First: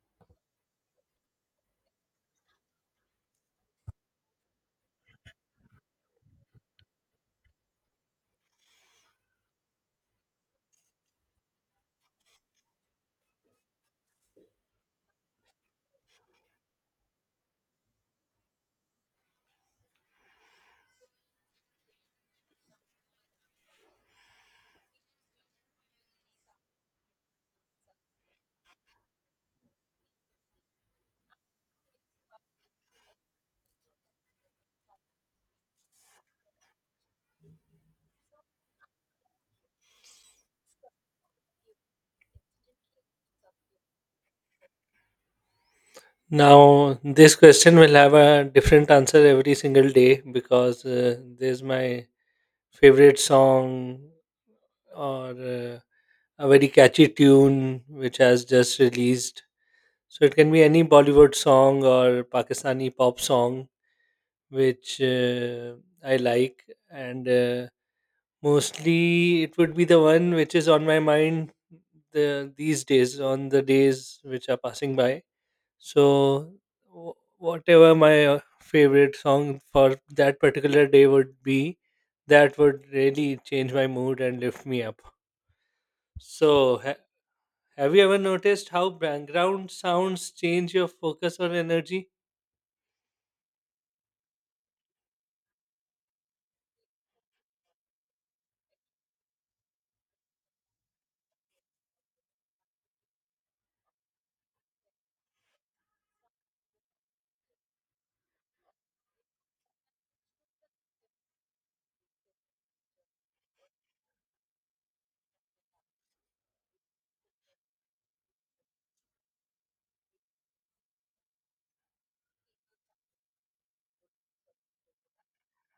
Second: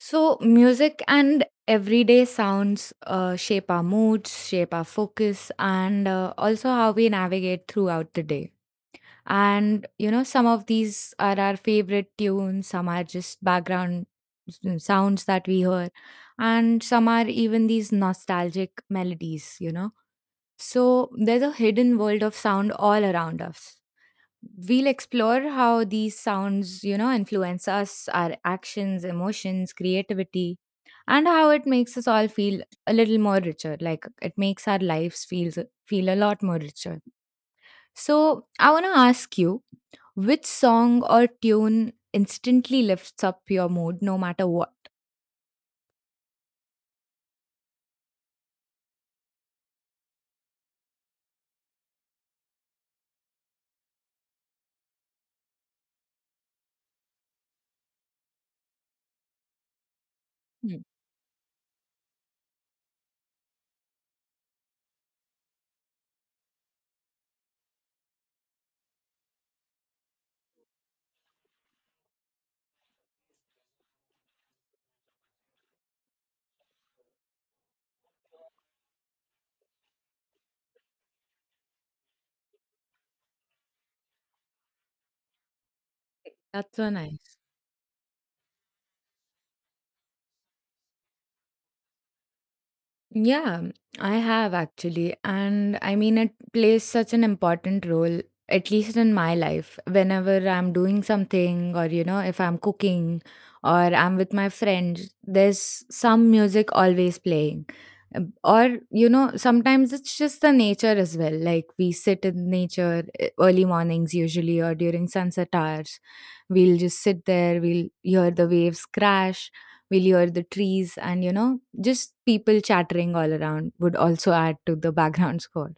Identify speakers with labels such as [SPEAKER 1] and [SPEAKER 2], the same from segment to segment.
[SPEAKER 1] So, music and everyday sounds shape our moods, shape our focus, and also how we navigate throughout the day. And, you know, some of these are our favorite tunes, some are just background sounds that we hear, and some are even these nostalgic melodies. So, there's a hidden world of sound all around us. We'll explore how these sounds, influence us, our actions, emotions, creativity, and how it makes us all feel a little more richer. Like it makes our lives feel a lot more richer. So I want to ask you, which song or tune instantly lifts up your mood, no matter what?
[SPEAKER 2] Now, this question will have a different answer every single day because there's my favorite song or a very catchy tune which has just released. So it can be
[SPEAKER 1] Hmm.
[SPEAKER 2] any Bollywood song or Pakistani pop song which I like, and mostly it would be the one which is on my mind these days, on the days which are passing by so, wh- whatever my favorite song for that particular day would be, that would really change my mood and lift me up.
[SPEAKER 1] That's
[SPEAKER 2] So,
[SPEAKER 1] so nice.
[SPEAKER 2] have you ever noticed how background sounds change your focus or energy?
[SPEAKER 1] Yeah, I have actually. And I mean, it plays such an important role, at least in my life. Whenever I'm doing something, or, if I'm cooking or I'm with my friends, there's some music always playing. Or, sometimes it's just the nature as well. Like we sit in nature early mornings, usually, or during sunset hours. We'll just sit there, we'll hear the waves crash, we'll hear the trees, and, just people chattering all around would also add to the background score.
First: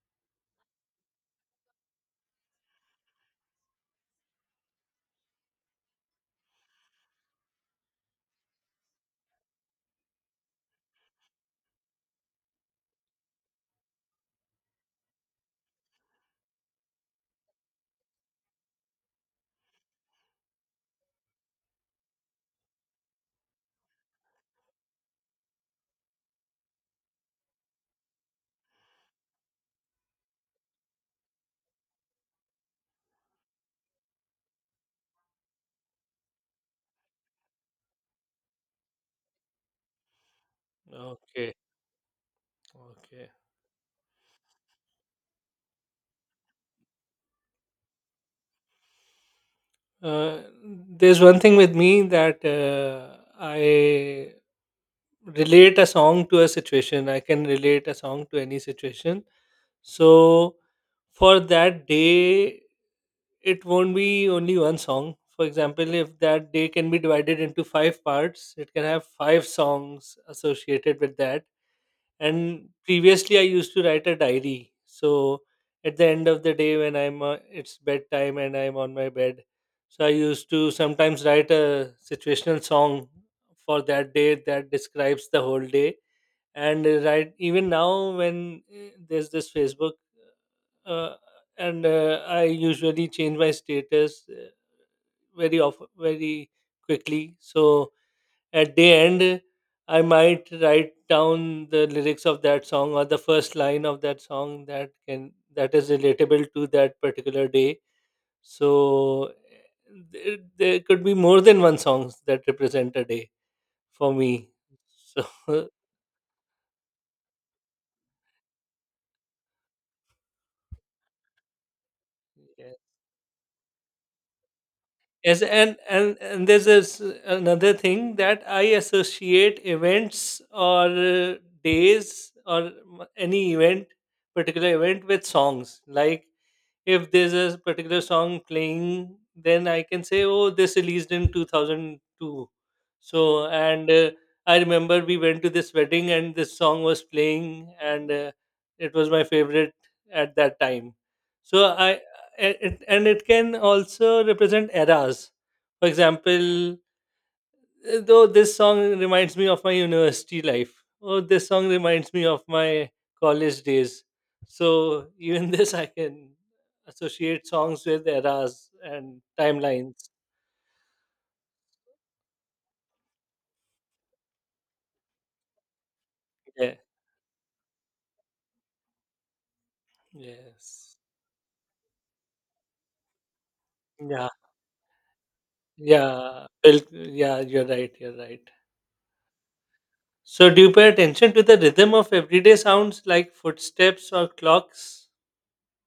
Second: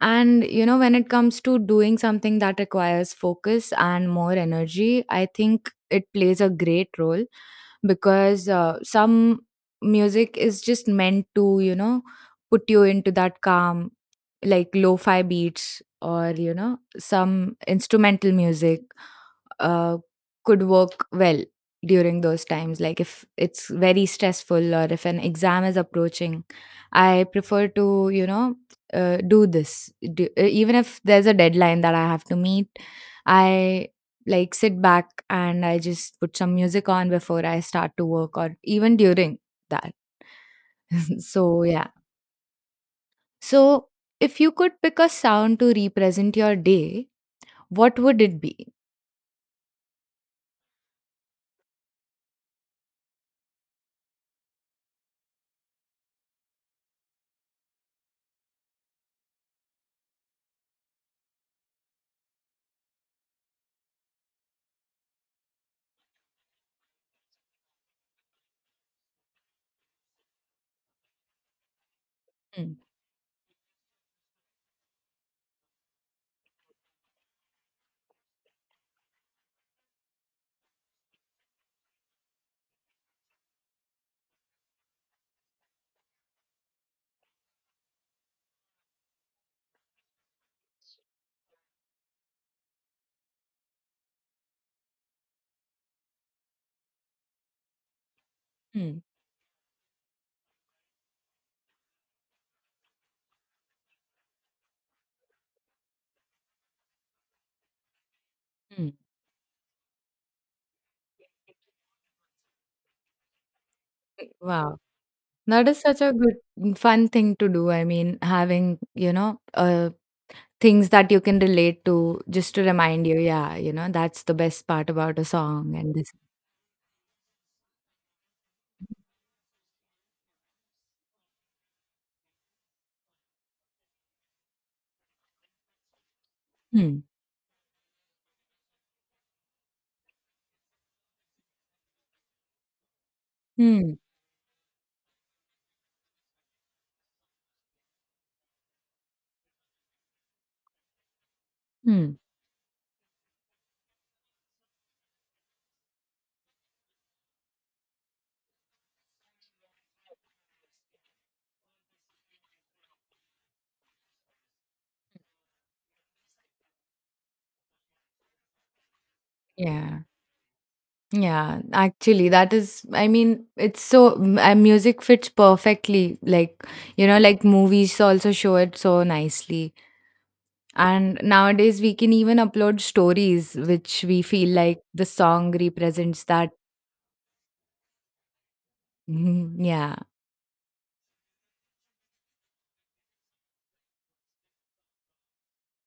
[SPEAKER 1] And when it comes to doing something that requires focus and more energy, I think it plays a great role because some music is just meant to, put you into that calm, like lo fi beats or, some instrumental music uh, could work well during those times, like if it's very stressful or if an exam is approaching. I prefer to do this. Even if there's a deadline that I have to meet, I like, sit back and I just put some music on before I start to work or even during that.
[SPEAKER 2] Okay,
[SPEAKER 1] So yeah.
[SPEAKER 2] okay.
[SPEAKER 1] So, if you could pick a sound to represent your day, what would it be?
[SPEAKER 2] Uh, there's one thing with me that I relate a song to a situation. I can relate a song to any situation. So, for that day it won't be only one song. For example, if that day can be divided into five parts, it can have five songs associated with that. And
[SPEAKER 1] Hmm.
[SPEAKER 2] previously, I used to write a diary. So at the end of the day, when I'm it's bedtime and I'm on my bed, so I used to sometimes write a situational song for that day that describes the whole day. And right even now, when there's this Facebook. Uh, and I usually change my status. Very often very quickly, so at the
[SPEAKER 1] Hmm.
[SPEAKER 2] end I might write down the lyrics of that song or the first line of that song that can that is relatable to that particular day.
[SPEAKER 1] Hmm.
[SPEAKER 2] So there could be more than one songs that represent a day for me.
[SPEAKER 1] Wow.
[SPEAKER 2] So
[SPEAKER 1] That is such a good, fun thing to do. I mean, having, things that you can relate to just to
[SPEAKER 2] yeah.
[SPEAKER 1] remind you, yeah, that's the best part about a
[SPEAKER 2] Yes,
[SPEAKER 1] song
[SPEAKER 2] and
[SPEAKER 1] and this.
[SPEAKER 2] and and there's this another thing that I associate events or days or any event, particular event with songs. Like
[SPEAKER 1] Hmm.
[SPEAKER 2] if there's a particular song playing, then I can say, oh, this released in 2002. So, and
[SPEAKER 1] Hmm.
[SPEAKER 2] I remember we went to this wedding and this song was playing, and it was my favorite at that time. So,
[SPEAKER 1] Hmm.
[SPEAKER 2] and it can also represent eras. For example, though this song reminds me of my university life or this song reminds me of my college days. So even this I can associate songs with eras and timelines.
[SPEAKER 1] Yeah. Yeah. Actually, that is, I mean, it's so, music fits perfectly. Like,
[SPEAKER 2] Yeah,
[SPEAKER 1] like movies also show it so nicely.
[SPEAKER 2] yes,
[SPEAKER 1] And nowadays, we can even upload stories, which we
[SPEAKER 2] yeah,
[SPEAKER 1] feel like the song represents
[SPEAKER 2] yeah.
[SPEAKER 1] that.
[SPEAKER 2] Well, yeah, you're right, you're right.
[SPEAKER 1] Yeah.
[SPEAKER 2] So do you pay attention to the rhythm of everyday sounds like footsteps or clocks?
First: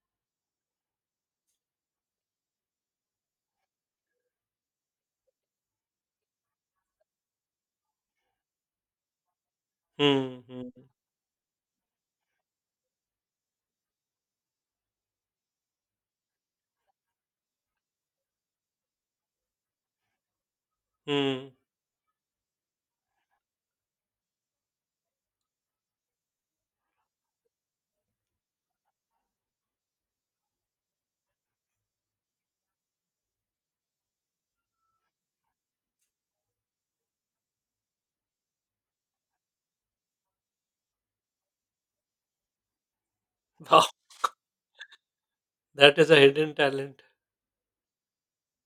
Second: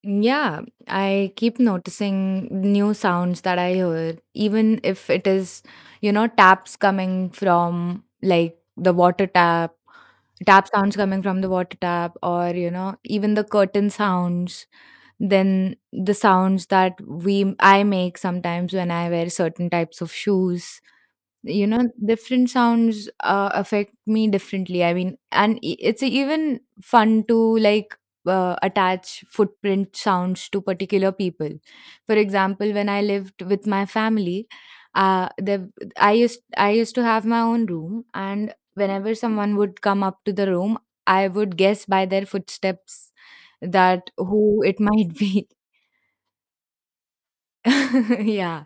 [SPEAKER 1] Yeah, I keep noticing new sounds that I hear, even if it is, taps coming from like the water tap,
[SPEAKER 2] hmm,
[SPEAKER 1] tap
[SPEAKER 2] hmm,
[SPEAKER 1] sounds coming from the water tap, or, even the curtain sounds, then the sounds that we I make sometimes when I wear certain types of shoes.
[SPEAKER 2] hmm.
[SPEAKER 1] You know different sounds affect me differently. I mean, and it's even fun to, like, attach footprint sounds to particular people. For example, when I lived with my family, the I used to have my own room, and whenever someone would come up to the room, I would guess by their footsteps
[SPEAKER 2] Wow,
[SPEAKER 1] that who it might be.
[SPEAKER 2] that is a hidden talent.
[SPEAKER 1] Yeah,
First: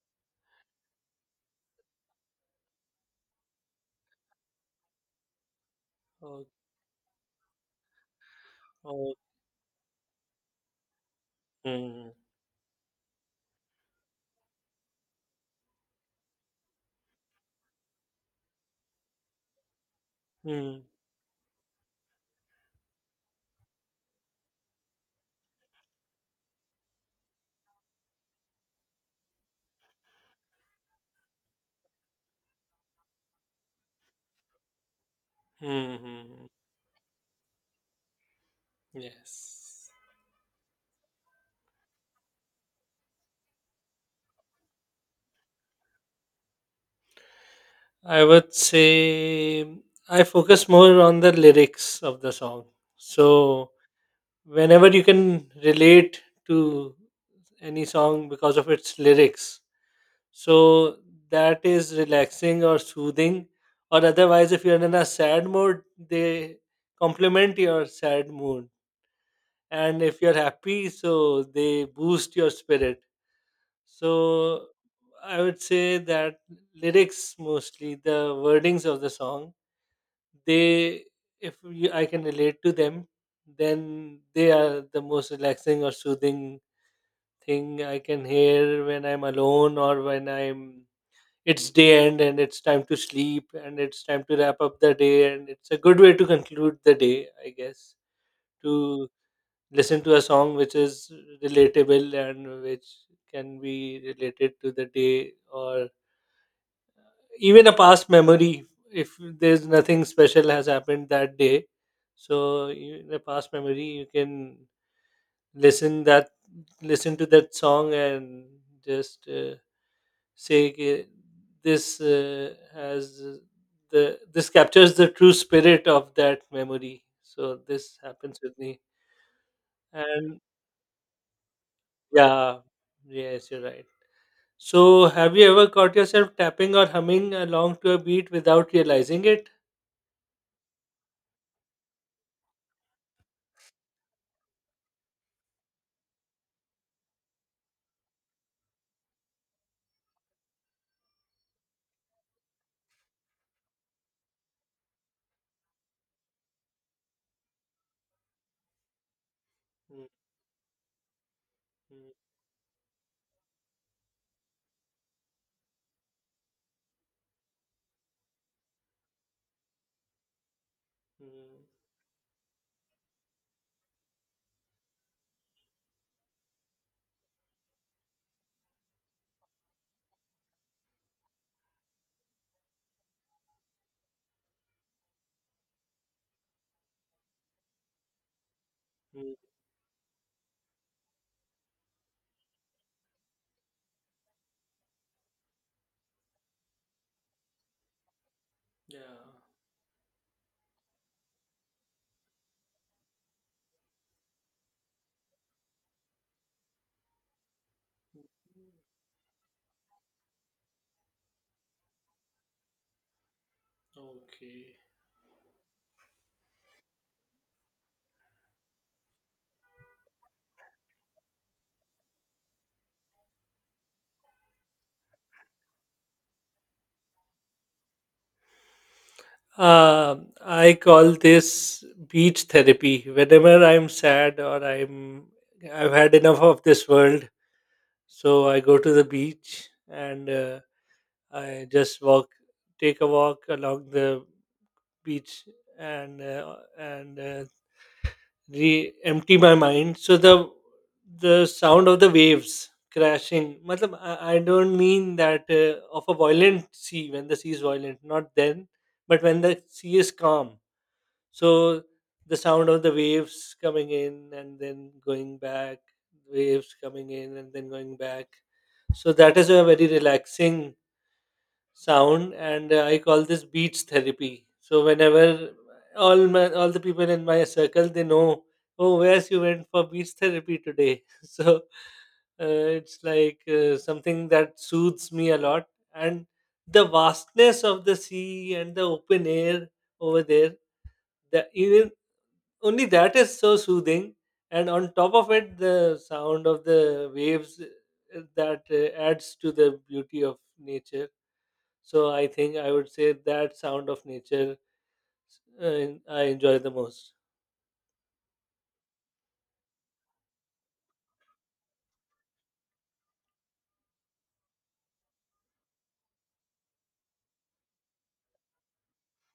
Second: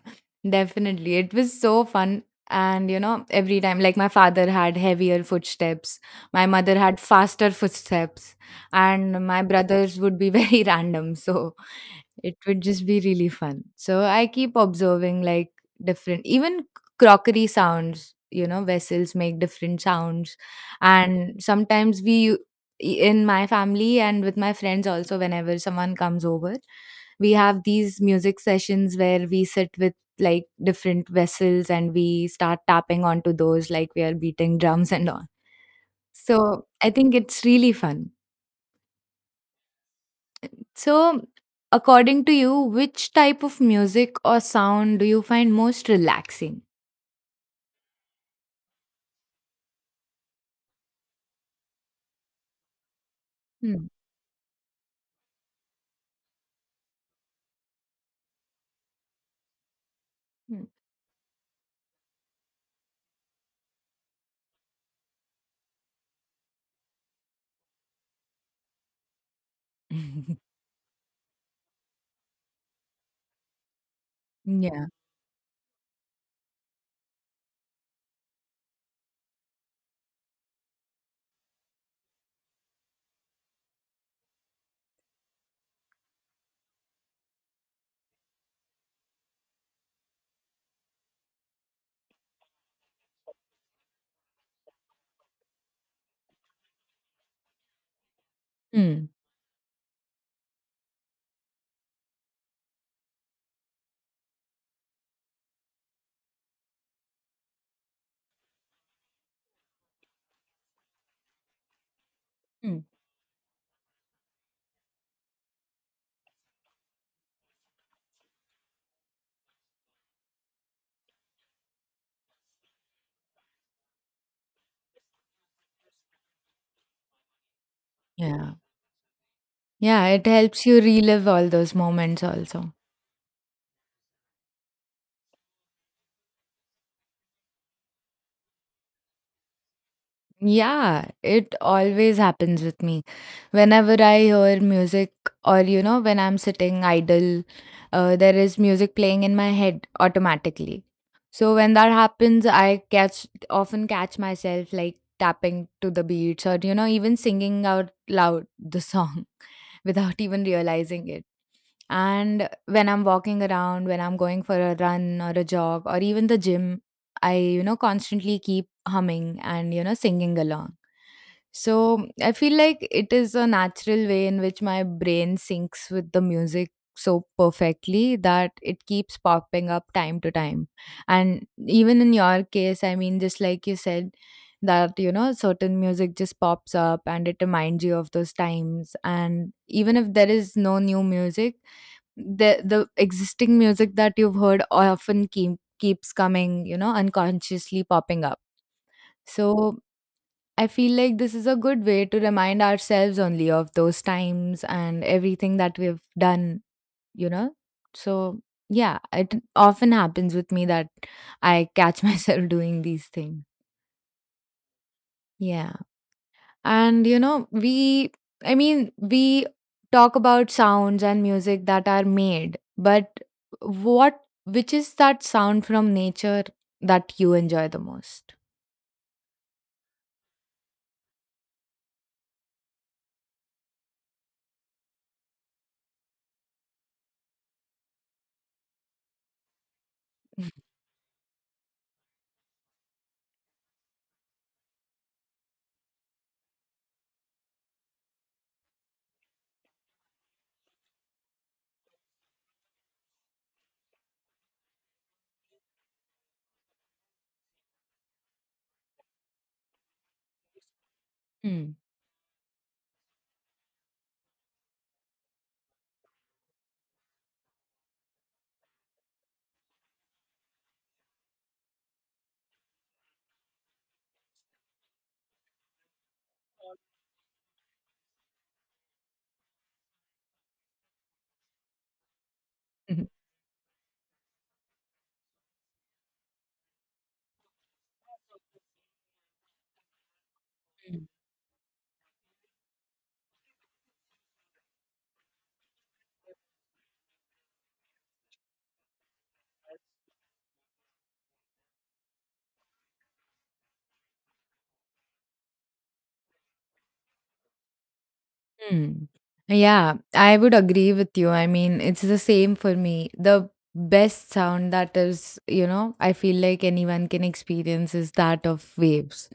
[SPEAKER 1] definitely. It was so fun. And, you know, every time, like, my father had heavier footsteps,
[SPEAKER 2] oh,
[SPEAKER 1] my mother had faster footsteps,
[SPEAKER 2] oh,
[SPEAKER 1] and my brothers would be very random. So
[SPEAKER 2] hmm,
[SPEAKER 1] it would just be really fun. So I keep observing, like, different, even crockery sounds, vessels make different sounds.
[SPEAKER 2] hmm.
[SPEAKER 1] And sometimes in my family and with my friends also, whenever someone comes over, we have these music sessions where we sit with like different vessels and we start tapping onto those, like we are beating drums and all.
[SPEAKER 2] Hmm. hmm.
[SPEAKER 1] So I think it's really fun.
[SPEAKER 2] Yes.
[SPEAKER 1] So, according to you, which type of music or sound do you find most relaxing?
[SPEAKER 2] I would say I focus more on the lyrics of the song. So
[SPEAKER 1] Hmm.
[SPEAKER 2] whenever you can relate to any song because of its lyrics,
[SPEAKER 1] Hmm.
[SPEAKER 2] so that is relaxing or soothing. Or otherwise, if you're in a sad mood, they complement your sad mood. And if you're happy, so they boost your spirit. So
[SPEAKER 1] Yeah.
[SPEAKER 2] I would say that lyrics, mostly the wordings of the song, they, if you, I can relate to them, then they are the most relaxing or soothing thing I can hear when I'm alone or when I'm, it's day end and it's time to sleep and it's time to wrap up the day, and it's a good way to conclude the day, I guess, to
[SPEAKER 1] Hmm.
[SPEAKER 2] listen to a song which is relatable and which can be related to the day or even a past memory. If there's nothing special has happened that day, so
[SPEAKER 1] Hmm.
[SPEAKER 2] in a past memory you can listen that listen to that song and just say, "Okay, this uh, has this captures the true spirit of that memory." So this happens
[SPEAKER 1] Yeah.
[SPEAKER 2] with me.
[SPEAKER 1] Yeah, it
[SPEAKER 2] And
[SPEAKER 1] helps you relive all those moments
[SPEAKER 2] yeah,
[SPEAKER 1] also.
[SPEAKER 2] yes, you're right. So have you ever caught yourself tapping or humming along to a beat without realizing it?
[SPEAKER 1] Yeah, it always happens with me. Whenever I hear music, or when I'm sitting idle, there is music playing in my head automatically. So when that happens, I catch often catch myself, like, tapping to the beats, or even singing out loud the song without even realizing it.
[SPEAKER 2] Mm,
[SPEAKER 1] And when I'm walking around, when I'm going for a run or a jog, or even the gym, I, constantly keep humming and, singing along.
[SPEAKER 2] Mm,
[SPEAKER 1] So I feel like it is a natural way in which my brain syncs with the music so perfectly that it keeps popping up time to time. And even in your case, I mean, just like you said, that certain music just pops up and it reminds you of those times.
[SPEAKER 2] mm,
[SPEAKER 1] And even if there is no new music, the existing music that you've heard often keeps coming, unconsciously popping up.
[SPEAKER 2] yeah.
[SPEAKER 1] So I feel like this is a good way to remind ourselves only of those times and everything that we've done, you know? So, yeah, it often happens with me that I catch myself doing these things.
[SPEAKER 2] Okay.
[SPEAKER 1] Yeah. And, I mean, we talk about sounds and music that are made, but which is that sound from nature that you enjoy the most?
[SPEAKER 2] I call this beach therapy. Whenever I'm sad or I've had enough of this world, so I go to the beach and I just walk, take a walk along the beach, and empty my mind. So the sound of the waves crashing, matlab, I don't mean that of a violent sea, when the sea is violent, not then, but when the sea is calm,
[SPEAKER 1] Mm.
[SPEAKER 2] so the sound of the waves coming in and then going back, waves coming in and then going back, so that is a very relaxing sound. And I call this beach therapy, so whenever all the people in my circle, they know, oh, where's you went for beach therapy today. So it's like something that soothes me a lot. And the vastness of the sea and the open air over there, that, even only that is so soothing, and on top of it the sound of the waves, that adds to the beauty of nature. So I think I would say that sound of nature, I enjoy the most.
[SPEAKER 1] Hmm. Yeah, I would agree with you. I mean, it's the same for me. The best sound that is, I feel like, anyone can experience is that of waves,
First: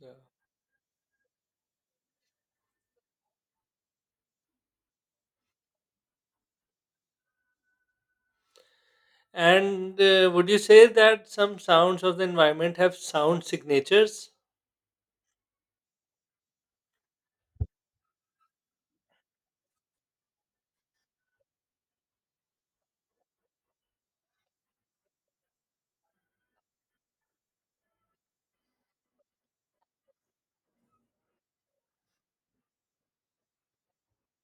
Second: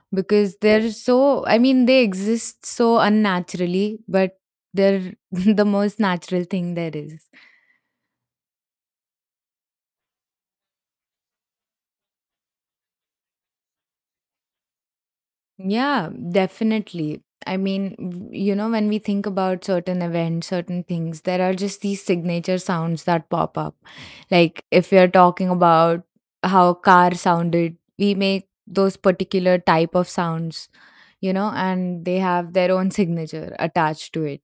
[SPEAKER 2] Yeah.
[SPEAKER 1] because they're so, I mean, they exist so unnaturally, but they're the most natural thing there is.
[SPEAKER 2] And would you say that some sounds of the environment have sound signatures?
[SPEAKER 1] Yeah, definitely. I mean, when we think about certain events, certain things, there are just these signature sounds that pop up. Like, if we are talking about how a car sounded, we make those particular type of sounds, and they have their own signature attached to it.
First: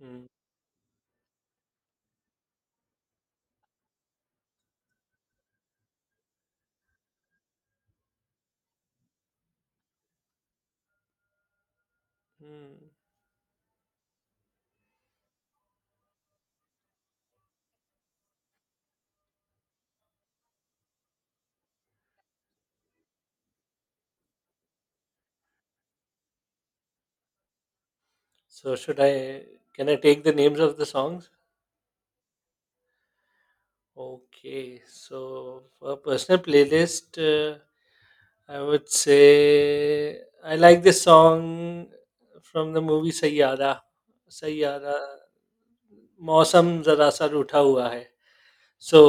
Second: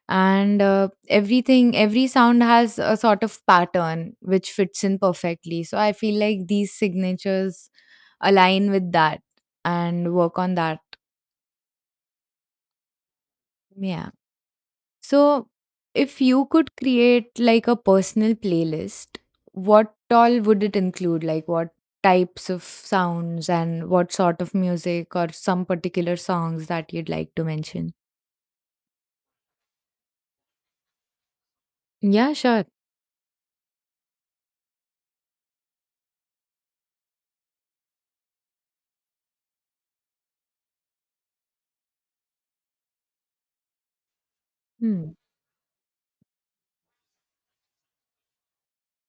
[SPEAKER 2] Hmm.
[SPEAKER 1] And every sound has a sort of pattern which fits in perfectly. So I feel like these signatures align with that and work on that.
[SPEAKER 2] Hmm.
[SPEAKER 1] Yeah. So, if you could create like a personal playlist, what all would it include? Like, what types of sounds and what sort of music or some particular songs that you'd like to mention?
[SPEAKER 2] So should I? Can I take the names of the songs?
[SPEAKER 1] Yeah, sure.
[SPEAKER 2] Okay. So for personal playlist, I would say I like this song from the movie Sayyada. Sayyada,
[SPEAKER 1] Hmm.
[SPEAKER 2] मौसम जरा सा रूठा हुआ है. So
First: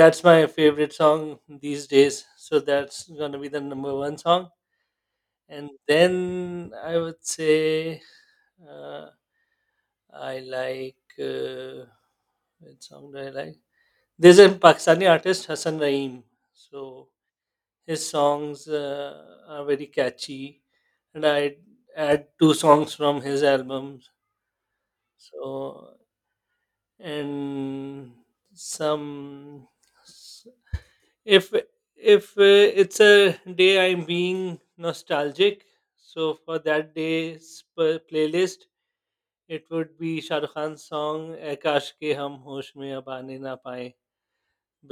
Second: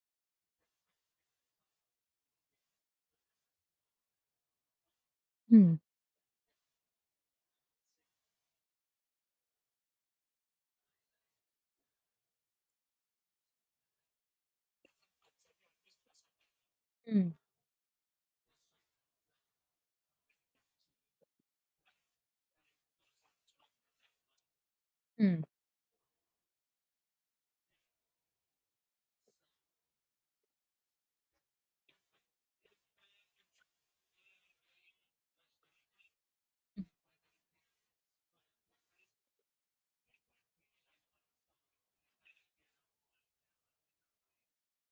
[SPEAKER 2] that's my favorite song these days. So that's gonna be the number one song. And
[SPEAKER 1] Hmm.
[SPEAKER 2] then I would say uh, I like what song do I like? There's a Pakistani artist, Hassan Raheem. So
[SPEAKER 1] Hmm.
[SPEAKER 2] his songs are very catchy, and I add two songs from his albums.
[SPEAKER 1] Hmm.
[SPEAKER 2] So, and some, if if it's a day I'm being nostalgic, so for that playlist it would be Shah Rukh Khan's song, "Ae kaash ke hum hosh mein ab aane na paaye,"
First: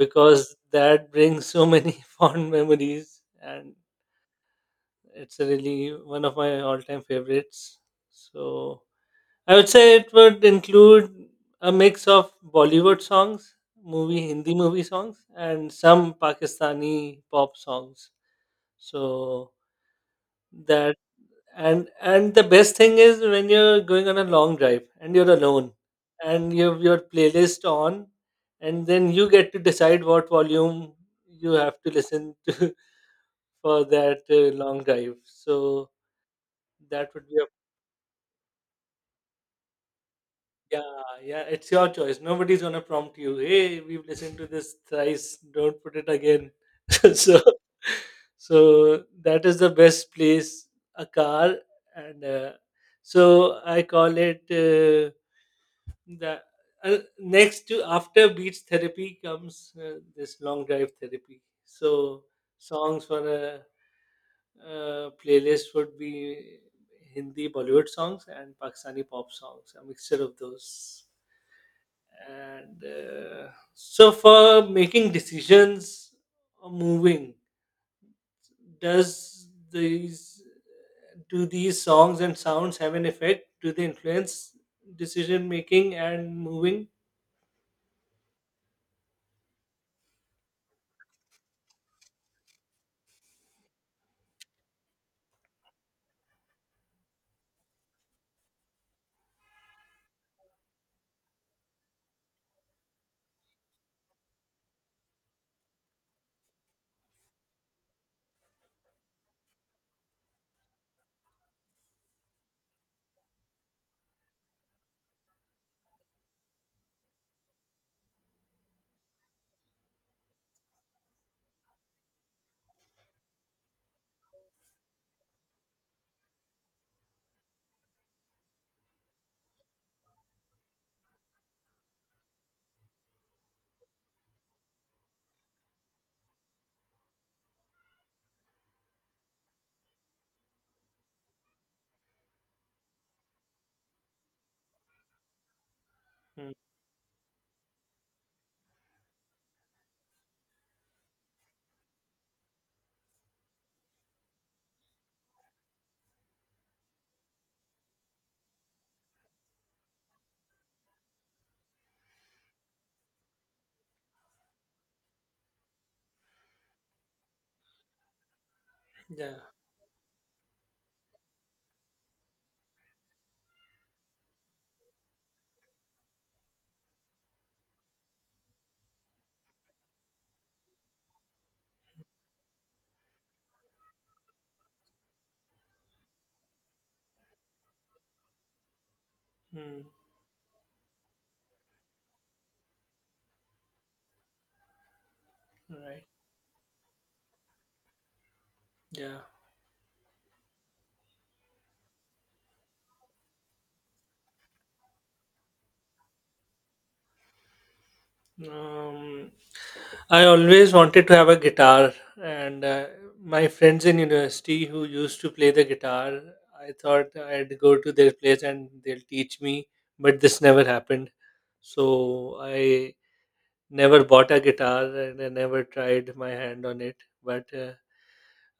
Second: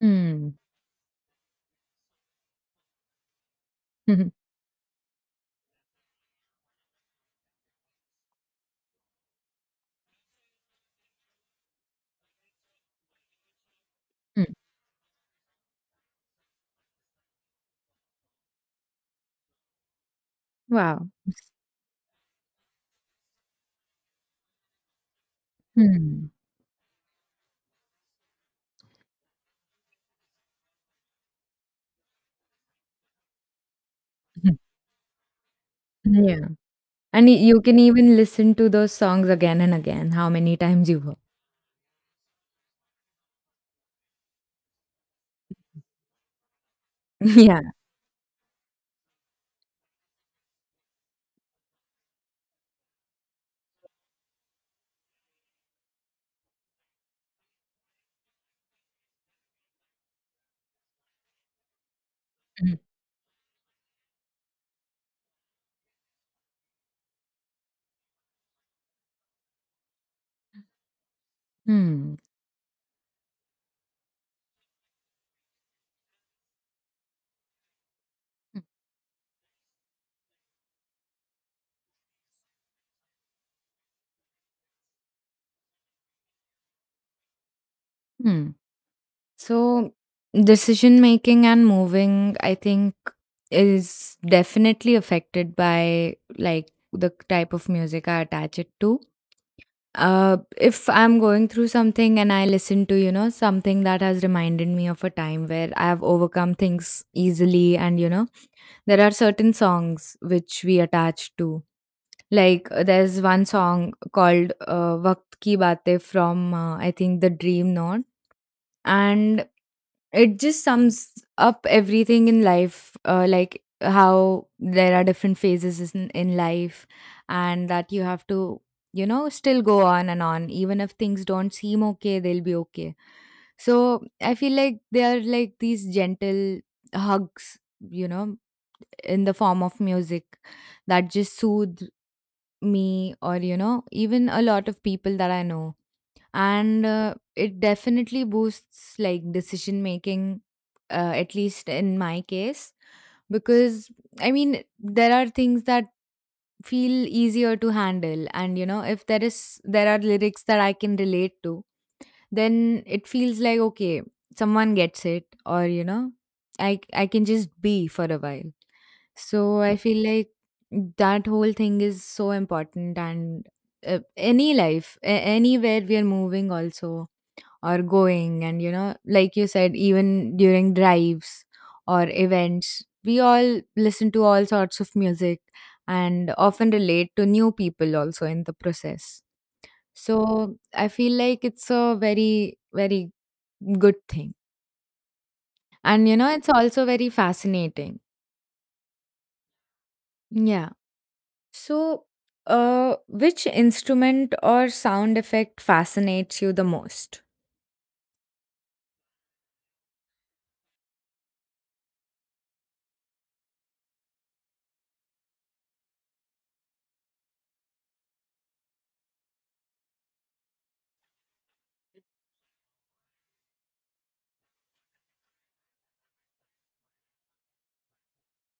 [SPEAKER 1] Hmm.
[SPEAKER 2] that brings so many fond memories and
[SPEAKER 1] Hmm.
[SPEAKER 2] it's really one of my all-time favorites. So I would say it would include a mix of Bollywood songs, movie
[SPEAKER 1] Hmm.
[SPEAKER 2] Hindi movie songs and some Pakistani pop songs. So that,
[SPEAKER 1] Wow.
[SPEAKER 2] and the best thing is when you're going on a long drive and you're alone
[SPEAKER 1] Hmm.
[SPEAKER 2] and you have your playlist on, and then you get to decide what volume you have to listen to for that long drive. So
[SPEAKER 1] Hmm. Yeah.
[SPEAKER 2] that
[SPEAKER 1] And
[SPEAKER 2] would be a—
[SPEAKER 1] you can even listen to those songs again and again, how many times you
[SPEAKER 2] Yeah,
[SPEAKER 1] want.
[SPEAKER 2] yeah, it's your choice. Nobody's gonna prompt you, "Hey, we've listened to this thrice. Don't put it again." So,
[SPEAKER 1] Yeah.
[SPEAKER 2] so that is the best place. A car, and so I call it the next to, after beach therapy, comes this long drive therapy. So songs for a playlist would be Hindi Bollywood songs and Pakistani pop songs, a mixture of those.
[SPEAKER 1] Hmm.
[SPEAKER 2] And so for making decisions or moving, does these do these songs and sounds have an effect? Do they influence decision making and moving?
[SPEAKER 1] Hmm. So, decision making and moving, I think, is definitely affected by like the type of music I attach it to. If I'm going through something and I listen to, something that has reminded me of a time where I have overcome things easily, and there are certain songs which we attach to. Like, there's one song called Waqt Ki Baatein, from, I think, The Dream Note. And it just sums up everything in life, like how there are different phases in, life, and that you have to, still go on and on, even if things don't seem okay, they'll be okay. So I feel like they are, like, these gentle hugs, in the form of music, that just soothe me, or even a lot of people that I know.
[SPEAKER 2] Hmm.
[SPEAKER 1] And it definitely boosts like decision making, at least in my case, because I mean, there are things that feel easier to handle, and if there are lyrics that I can relate to, then it feels like, okay, someone gets it, or i can just be for a while.
[SPEAKER 2] Yeah.
[SPEAKER 1] So I feel like that whole thing is so important, and anywhere we are moving, also, or going, and like you said, even during drives or events, we all listen to all sorts of music, and often relate to new people also in the process.
[SPEAKER 2] Hmm.
[SPEAKER 1] So I feel like it's a very very good thing.
[SPEAKER 2] Right.
[SPEAKER 1] And it's also very fascinating.
[SPEAKER 2] Yeah.
[SPEAKER 1] Yeah. So, which instrument or sound effect fascinates you the most?
[SPEAKER 2] Um, I always wanted to have a guitar, and my friends in university who used to play the guitar, I thought I'd go to their place and they'll teach me, but this never happened. So I never bought a guitar and I never tried my hand on it. But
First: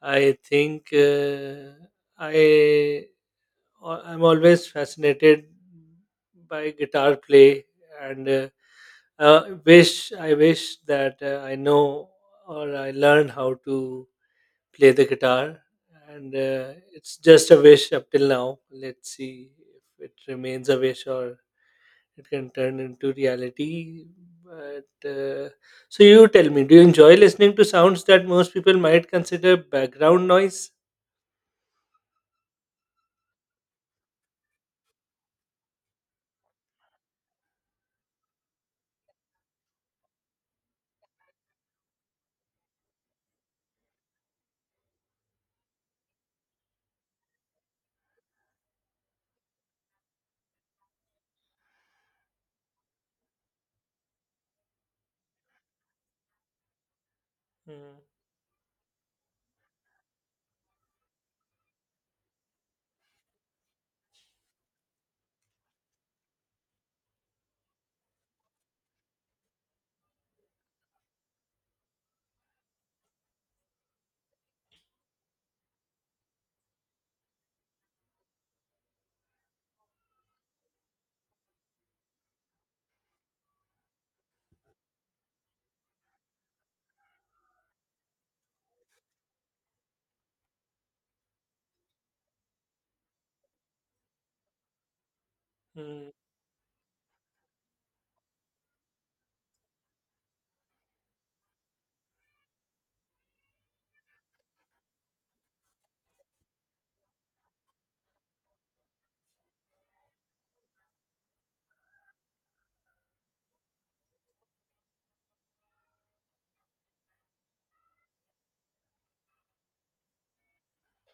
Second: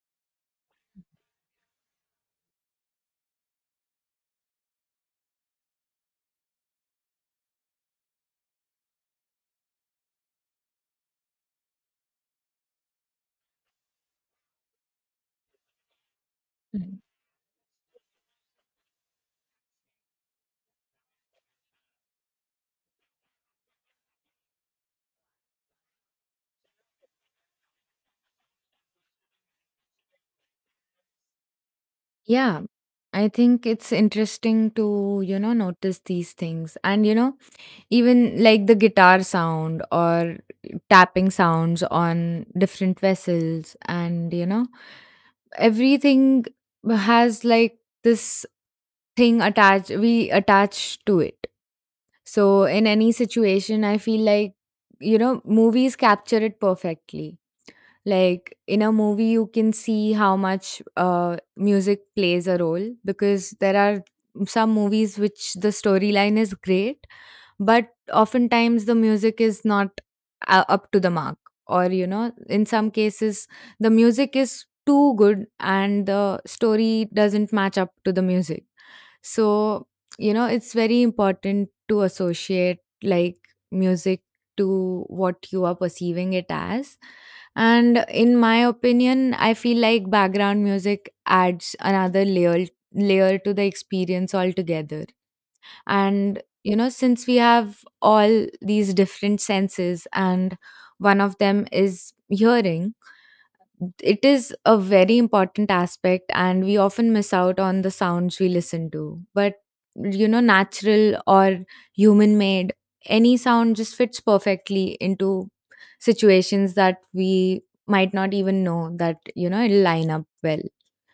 [SPEAKER 2] I think I I'm always fascinated by guitar play. And. Wish, I wish that I know or I learned how to play the guitar, and it's just a wish up till now. Let's see if it remains a wish or it can turn into reality. But so you tell me, do you enjoy listening to sounds that most people might consider background noise?
[SPEAKER 1] Yeah, I think it's interesting to, notice these things. And even like the guitar sound or tapping sounds on different vessels, and, everything has, like, this thing attached, we attach to it. So, in any situation, I feel like, movies capture it perfectly.
[SPEAKER 2] Mm,
[SPEAKER 1] Like in a movie, you can see how much music plays a role, because there are some movies which the storyline is great, but oftentimes the music is not up to the mark. Or in some cases, the music is too good and the story doesn't match up to the music. So, it's very important to associate, like, music to what you are perceiving it as. And in my opinion, I feel like background music adds another layer to the experience altogether.
[SPEAKER 2] mm,
[SPEAKER 1] And you know, since we have all these different senses and one of them is hearing, it is a very important aspect and we often miss out on the sounds we listen to, but you know, natural or human made, any sound just fits perfectly into situations that we might not even know that, you know, it'll line up well.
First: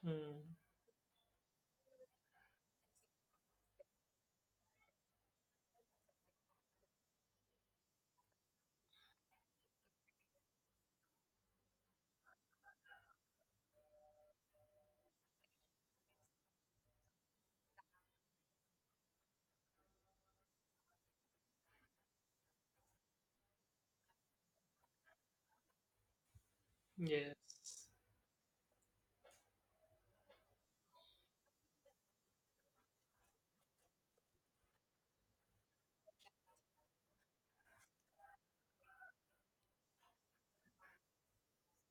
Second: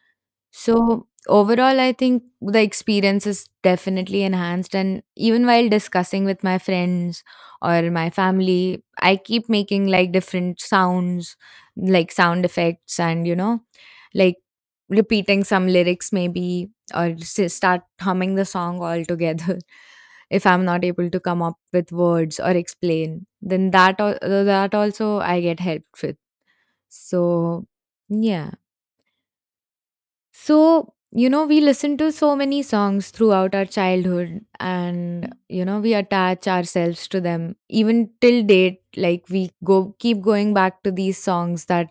[SPEAKER 2] mm.
[SPEAKER 1] So overall, I think the experience is definitely enhanced. And even while discussing with my friends or my family, I keep making like different sounds, like sound effects, and like repeating some lyrics maybe, or start humming the song all together. If I'm not able to come up with words or explain, then that also I get helped with. So
[SPEAKER 2] Yes.
[SPEAKER 1] yeah. So, you know, we listen to so many songs throughout our childhood and, you know, we attach ourselves to them even till date. Like, we go keep going back to these songs that,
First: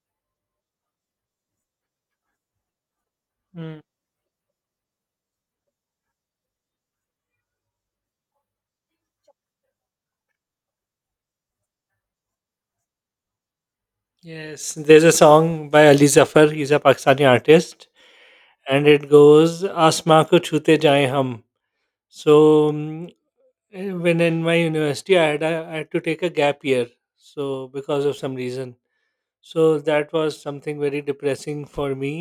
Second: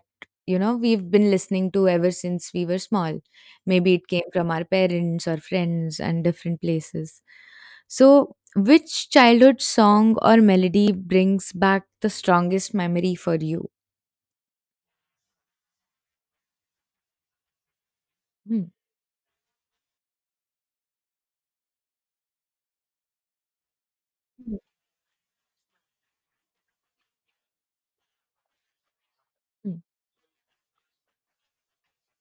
[SPEAKER 1] you know, we've been listening to ever since we were small.
[SPEAKER 2] Mm.
[SPEAKER 1] Maybe it came from our parents or friends and different places. So, which childhood song or melody brings back the strongest memory for you?
[SPEAKER 2] Yes, there's a song by Ali Zafar. He's a Pakistani artist, and it goes, "Asma ko chute jaye hum." So mm, when in my university, I had to take a gap year, so because of some reason, so that was something very depressing for me.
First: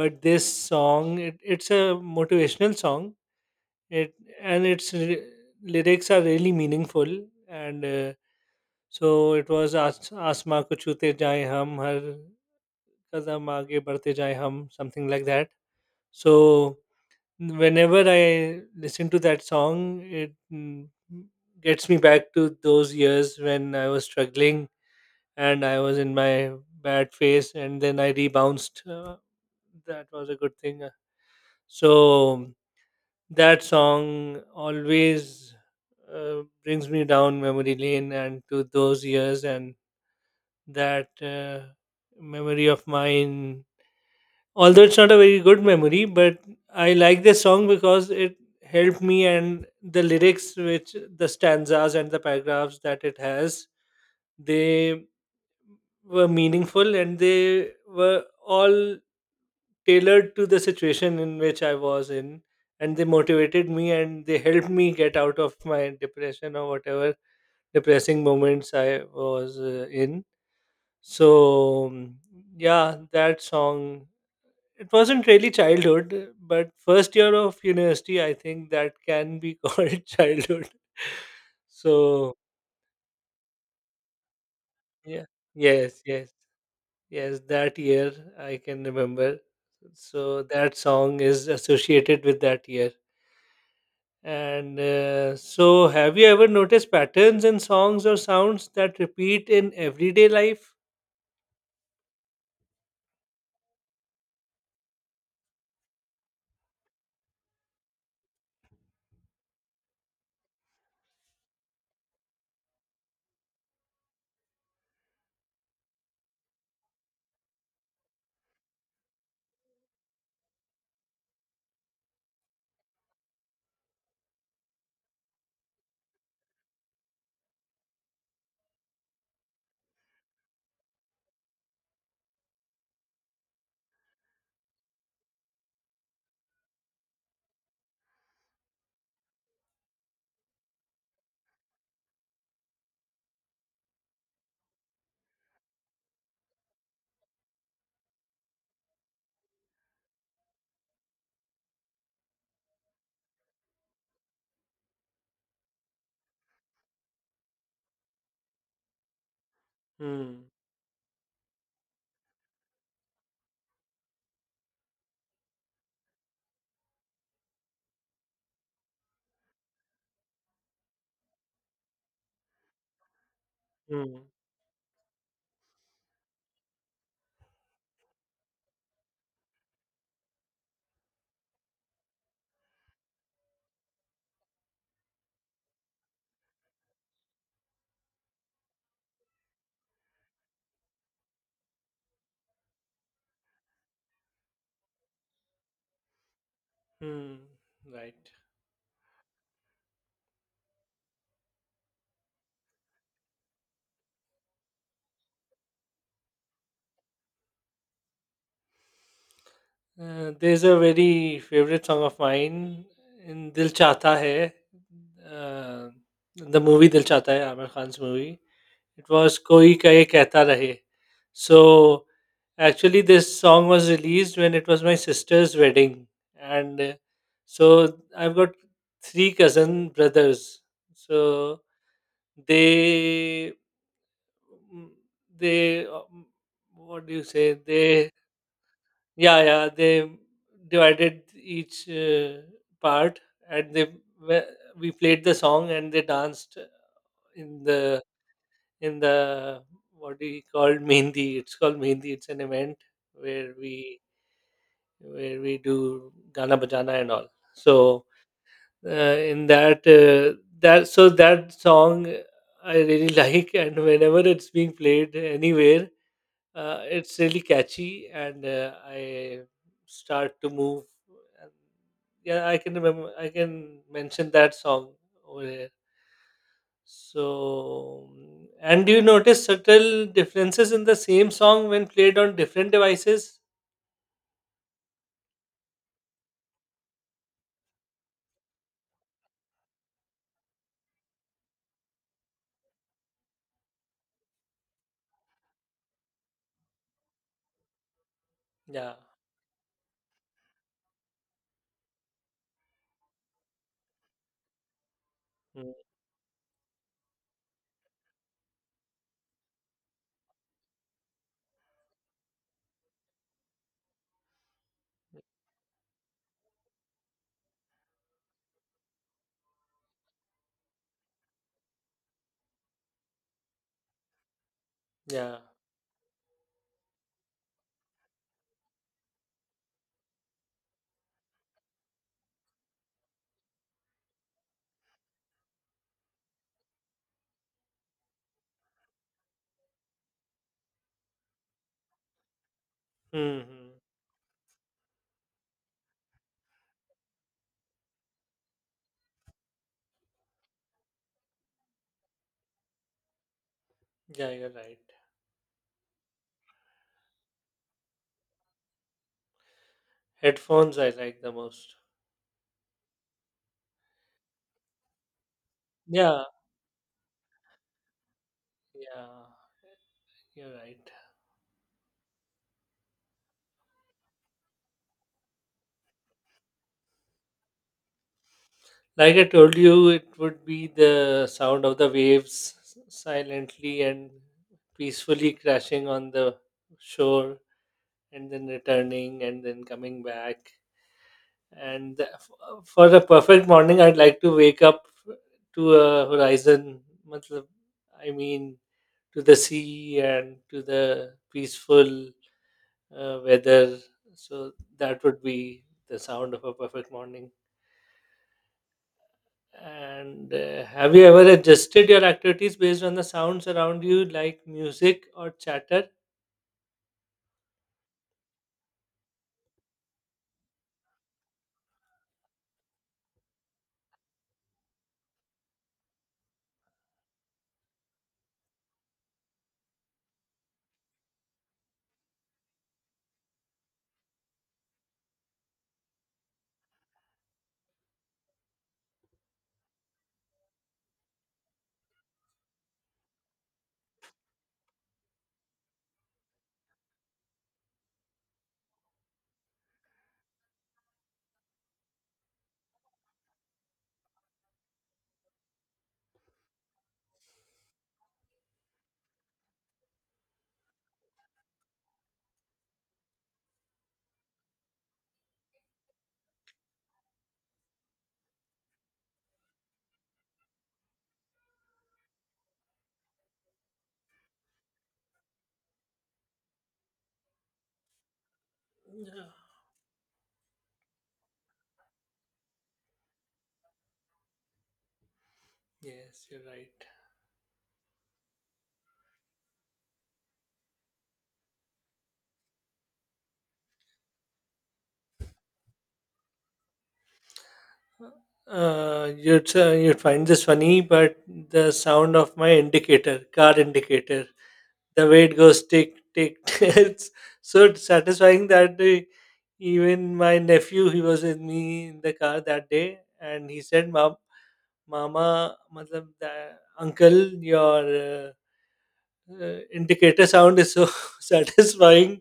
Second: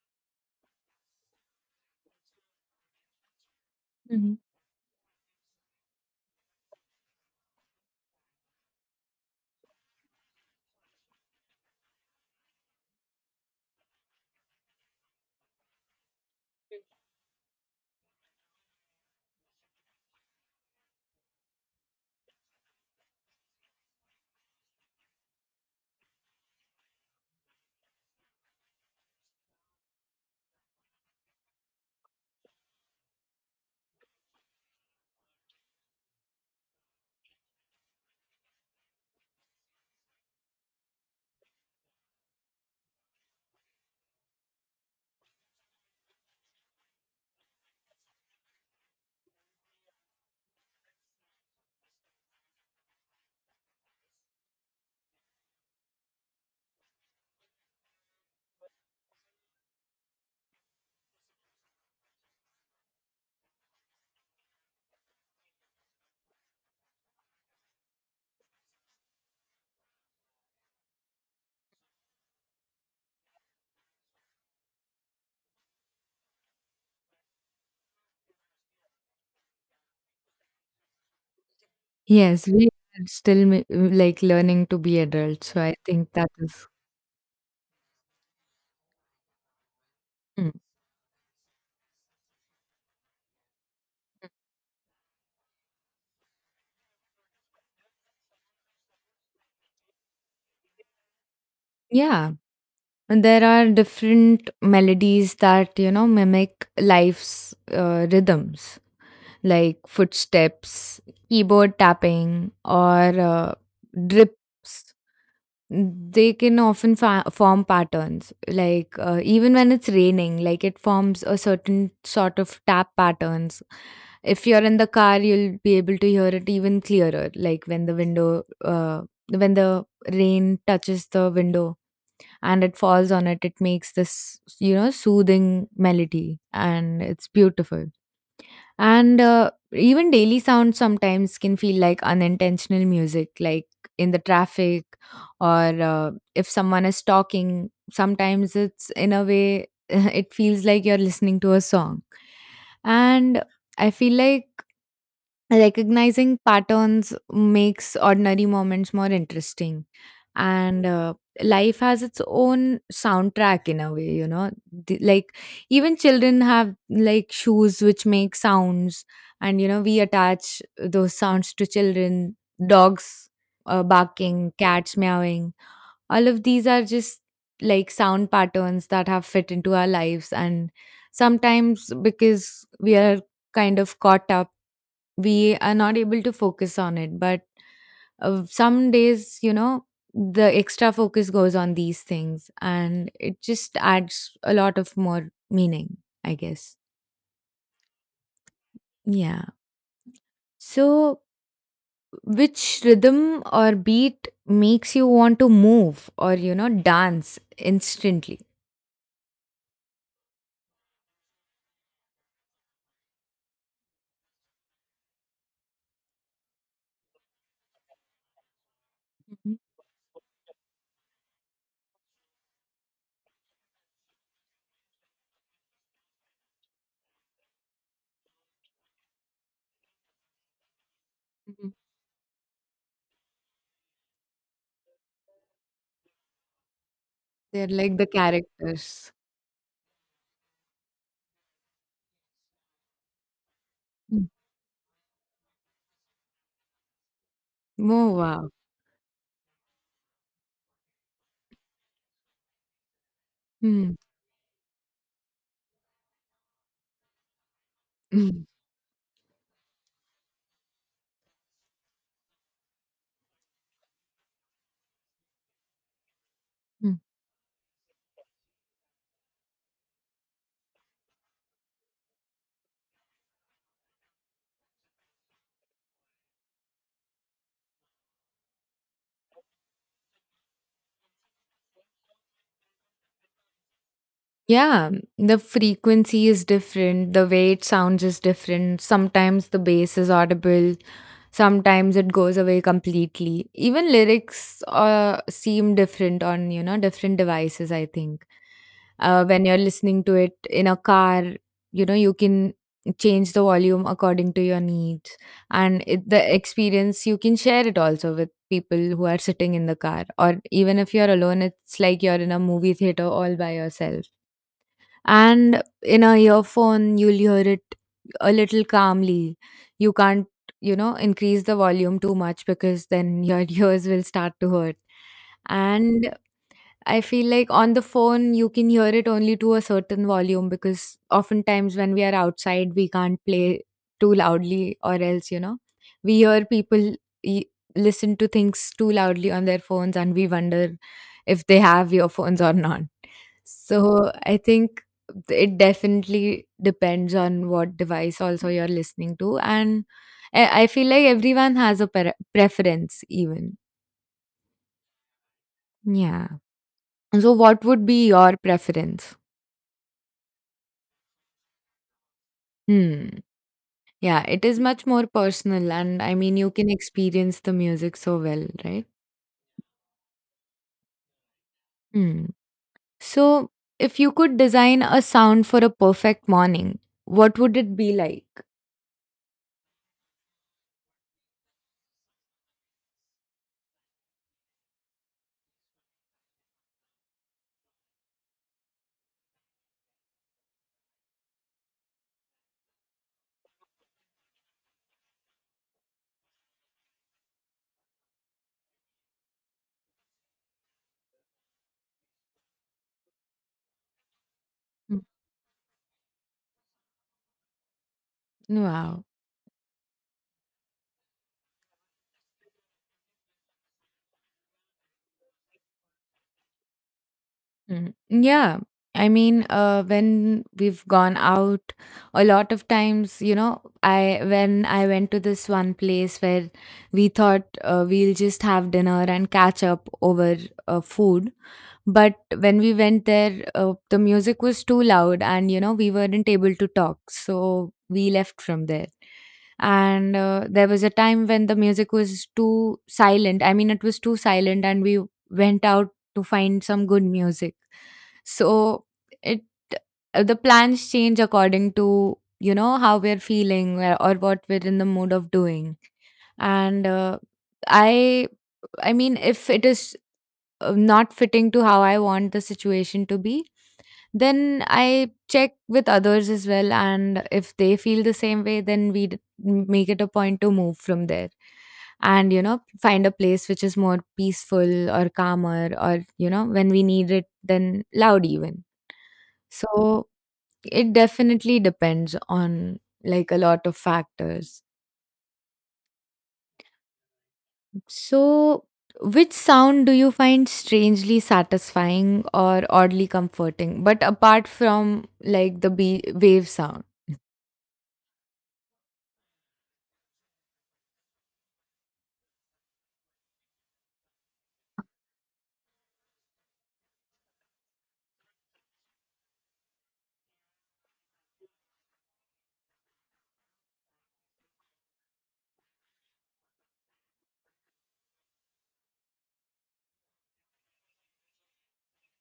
[SPEAKER 2] But this song, it's a motivational song, it,
[SPEAKER 1] Hmm.
[SPEAKER 2] and lyrics are really meaningful, and so it was Asma ko chute jaye hum, har kadam aage badhte jaye hum," something like that. So whenever I listen to that song, it, mm, gets me back to those years when I was struggling and I was in my bad phase, and then I rebounced. That was a good thing. So that song always brings me down memory lane and to those years, and that memory of mine, although it's not a very good memory, but I like this song because it helped me, and the lyrics, which, the stanzas and the paragraphs that it has, they were meaningful and they were all tailored to the situation in which I was in, and they motivated me and they helped me get out of my depression or whatever depressing moments I was in. So mm, yeah, that song, it wasn't really childhood, but first year of university, I think that can be called childhood. So,
[SPEAKER 1] Yes, we are still like learning to be
[SPEAKER 2] yeah,
[SPEAKER 1] adults. So I
[SPEAKER 2] yes,
[SPEAKER 1] think
[SPEAKER 2] yes,
[SPEAKER 1] that is,
[SPEAKER 2] yes, that year I can remember. So,
[SPEAKER 1] mm.
[SPEAKER 2] that song is associated with that year. And so, have you ever noticed patterns in songs or sounds that repeat in everyday life?
[SPEAKER 1] Yeah. And there are different melodies that, you know, mimic life's rhythms, like footsteps, keyboard tapping, or drips. They can often form patterns, like even when it's raining, like it forms a certain sort of tap patterns. If you're in the car, you'll be able to hear it even clearer, like when the window, when the rain touches the window and it falls on it, it makes this, you know, soothing melody and it's beautiful. And even daily sounds sometimes can feel like unintentional music, like in the traffic or if someone is talking, sometimes it's in a way, it feels like you're listening to a song. And I feel like recognizing patterns makes ordinary moments more interesting,
[SPEAKER 2] Hmm.
[SPEAKER 1] and life has its own soundtrack in a way, you know. Like, even children have like shoes which make sounds, and you know, we attach those sounds to children, dogs
[SPEAKER 2] Hmm.
[SPEAKER 1] barking, cats meowing. All of these are just like sound patterns that have fit into our lives, and sometimes because we are kind of caught up, we are not able to focus on it, but some days, you know, the extra focus goes on these things and it just adds a lot of more meaning, I guess.
[SPEAKER 2] Hmm. Right.
[SPEAKER 1] Yeah. So, which rhythm or beat makes you want to move or, you know, dance instantly?
[SPEAKER 2] There's a very favorite song of mine in Dil Chahta Hai, uh, the movie Dil Chahta Hai, Amir Khan's movie. It was
[SPEAKER 1] Mhm,
[SPEAKER 2] Koi Kahe Kehta Rahe. So actually, this song was released when it was my sister's wedding, and so I've got three cousin brothers. So
[SPEAKER 1] mhm.
[SPEAKER 2] they they what do you say?
[SPEAKER 1] They're like the
[SPEAKER 2] They,
[SPEAKER 1] characters.
[SPEAKER 2] yeah, yeah, they divided each part, and they
[SPEAKER 1] Mm.
[SPEAKER 2] we we played the song and they danced in the,
[SPEAKER 1] Oh, wow.
[SPEAKER 2] in the, what do you call mehndi? It's called mehndi. It's an event where
[SPEAKER 1] Hmm.
[SPEAKER 2] we do gana bajana and all. So
[SPEAKER 1] Mm.
[SPEAKER 2] in that that so that song I really like, and whenever it's being played anywhere,
[SPEAKER 1] Mm.
[SPEAKER 2] it's really catchy, and I start to move. And yeah, I can remember, I can mention that song over here. So mm, and do you notice subtle differences in the same song when played on different devices?
[SPEAKER 1] Yeah, the frequency is different, the way it sounds is different, sometimes the bass is audible. Sometimes it goes away completely. Even lyrics seem different on, you know, different devices, I think.
[SPEAKER 2] Yeah.
[SPEAKER 1] When you're listening to it in a car, you know, you can change the volume according to your needs.
[SPEAKER 2] mm,
[SPEAKER 1] And it, the experience, you can share it also with people who are sitting in the car. Or even if you're alone, it's like you're in a movie theater all by yourself, and in a earphone you'll hear it a little calmly. You can't, you know, increase the volume too much, because then your ears will start to hurt.
[SPEAKER 2] yeah.
[SPEAKER 1] And I feel like on the phone you can hear it only to a certain volume, because oftentimes when we are outside we can't play too loudly, or else, you know, we hear people e- listen to things too loudly on their phones, and we wonder if they have earphones or not.
[SPEAKER 2] hmm hmm.
[SPEAKER 1] So I think it definitely depends on what device also you're listening to, and I feel like everyone has a preference, even.
[SPEAKER 2] Yeah, you're right.
[SPEAKER 1] Yeah. So what would be your preference?
[SPEAKER 2] Headphones I like the most.
[SPEAKER 1] Hmm. Yeah, it is much more personal, and I
[SPEAKER 2] Yeah,
[SPEAKER 1] mean, you can experience the music so well, right?
[SPEAKER 2] yeah, you're right.
[SPEAKER 1] Hmm. So, if you could design a sound for a perfect morning, what would it be like?
[SPEAKER 2] Like I told you, it would be the sound of the waves silently and peacefully crashing on the shore and then returning and then coming back. And for a perfect morning, I'd like to wake up to a horizon, matlab, I mean, to the sea and to the peaceful weather. So
[SPEAKER 1] Mm.
[SPEAKER 2] that would be the sound of a perfect morning.
[SPEAKER 1] Wow.
[SPEAKER 2] And have you ever adjusted your activities based on the sounds around you, like music or chatter?
[SPEAKER 1] Mm. Yeah. I mean, when we've gone out, a lot of times, you know, I when I went to this one place where we thought we'll just have dinner and catch up over food, but when we went there, the music was too loud, and you know, we weren't able to talk, so we left from there. And there was a time when the music was too silent. I mean, it was too silent, and we went out to find some good music. So it the plans change according to, you know, how we're feeling, or what we're in the mood of doing. And I I mean, if it is not fitting to how I want the situation to be, then I check with others as well. And if they feel the same way, then we make it a point to move from there and, you know, find a place which is more peaceful or calmer, or, you know, when we need it, then loud even.
[SPEAKER 2] Yeah.
[SPEAKER 1] So it definitely depends on like a lot of factors.
[SPEAKER 2] Yes, you're right.
[SPEAKER 1] So, which sound do you find strangely satisfying or oddly comforting? But apart from like the wave sound.
[SPEAKER 2] You'd find this funny, but the sound of my indicator, car indicator, the way it goes tick tick, it's so satisfying that even my nephew, he was with me in the car that day, and he said, "Mom, Mama, matlab, the, uncle, your indicator sound is so satisfying.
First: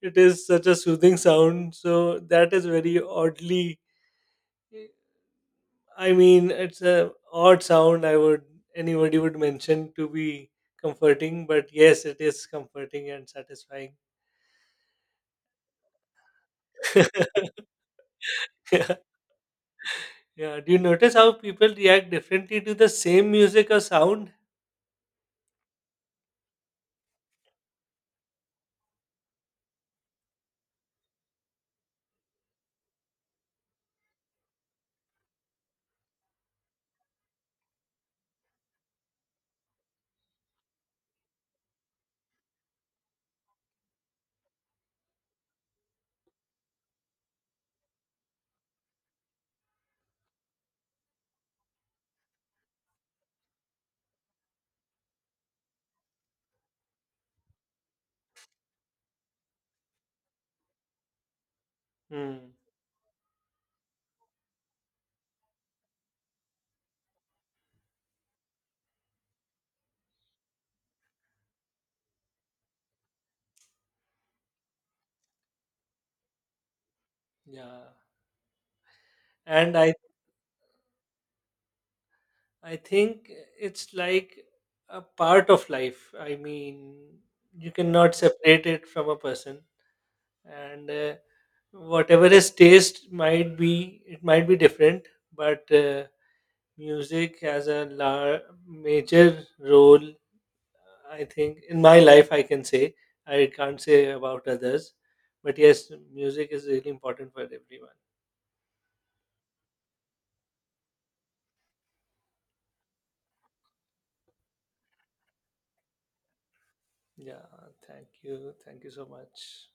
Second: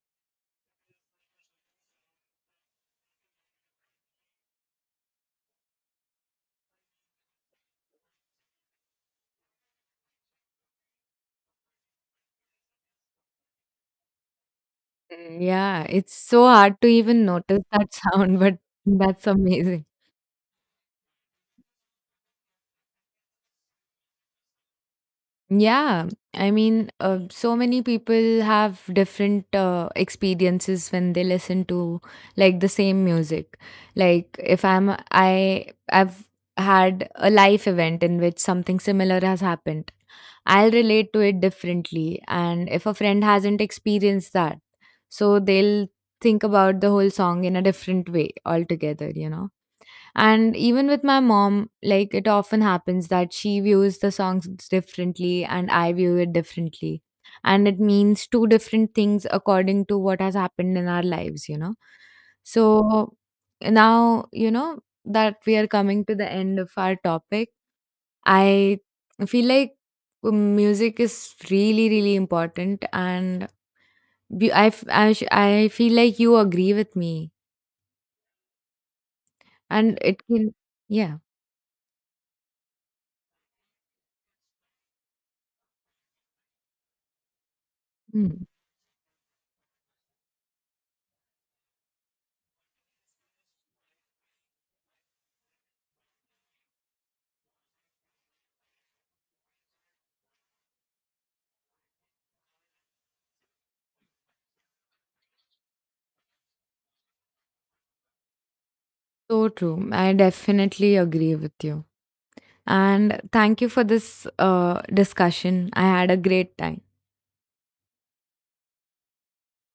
[SPEAKER 2] It is such a soothing sound." So that is very oddly. I mean, it's a odd sound. I would, anybody would mention to be comforting, but yes, it is comforting and satisfying.
[SPEAKER 1] Mm. Yeah, it's so hard to even notice that sound, but
[SPEAKER 2] Yeah,
[SPEAKER 1] that's amazing.
[SPEAKER 2] yeah. Do you notice how people react differently to the same music or sound?
[SPEAKER 1] Yeah, I mean, so many people have different experiences when they listen to like the same music. Like if I've had a life event in which something similar has happened. I'll relate to it differently, and if a friend hasn't experienced that, so they'll think about the whole song in a different way altogether, you know. And even with my mom, like it often happens that she views the songs differently and I view it differently. And it means two different things according to what has happened in our lives, you know.
[SPEAKER 2] Hmm.
[SPEAKER 1] So now, you know, that we are coming to the end of our topic, I feel like music is really, really important. And I feel like you agree with me.
[SPEAKER 2] Yeah. And I
[SPEAKER 1] And it can, yeah.
[SPEAKER 2] I think it's like a part of life. I mean, you cannot
[SPEAKER 1] Hmm.
[SPEAKER 2] separate it from a person, and whatever his taste might be, it might be different, but music has a major role, I think, in my life, I can say. I can't say about others, but yes, music is really important for everyone.
[SPEAKER 1] So true. I definitely agree with you. And thank you for this discussion. I had a great time.
[SPEAKER 2] Yeah, thank you so much.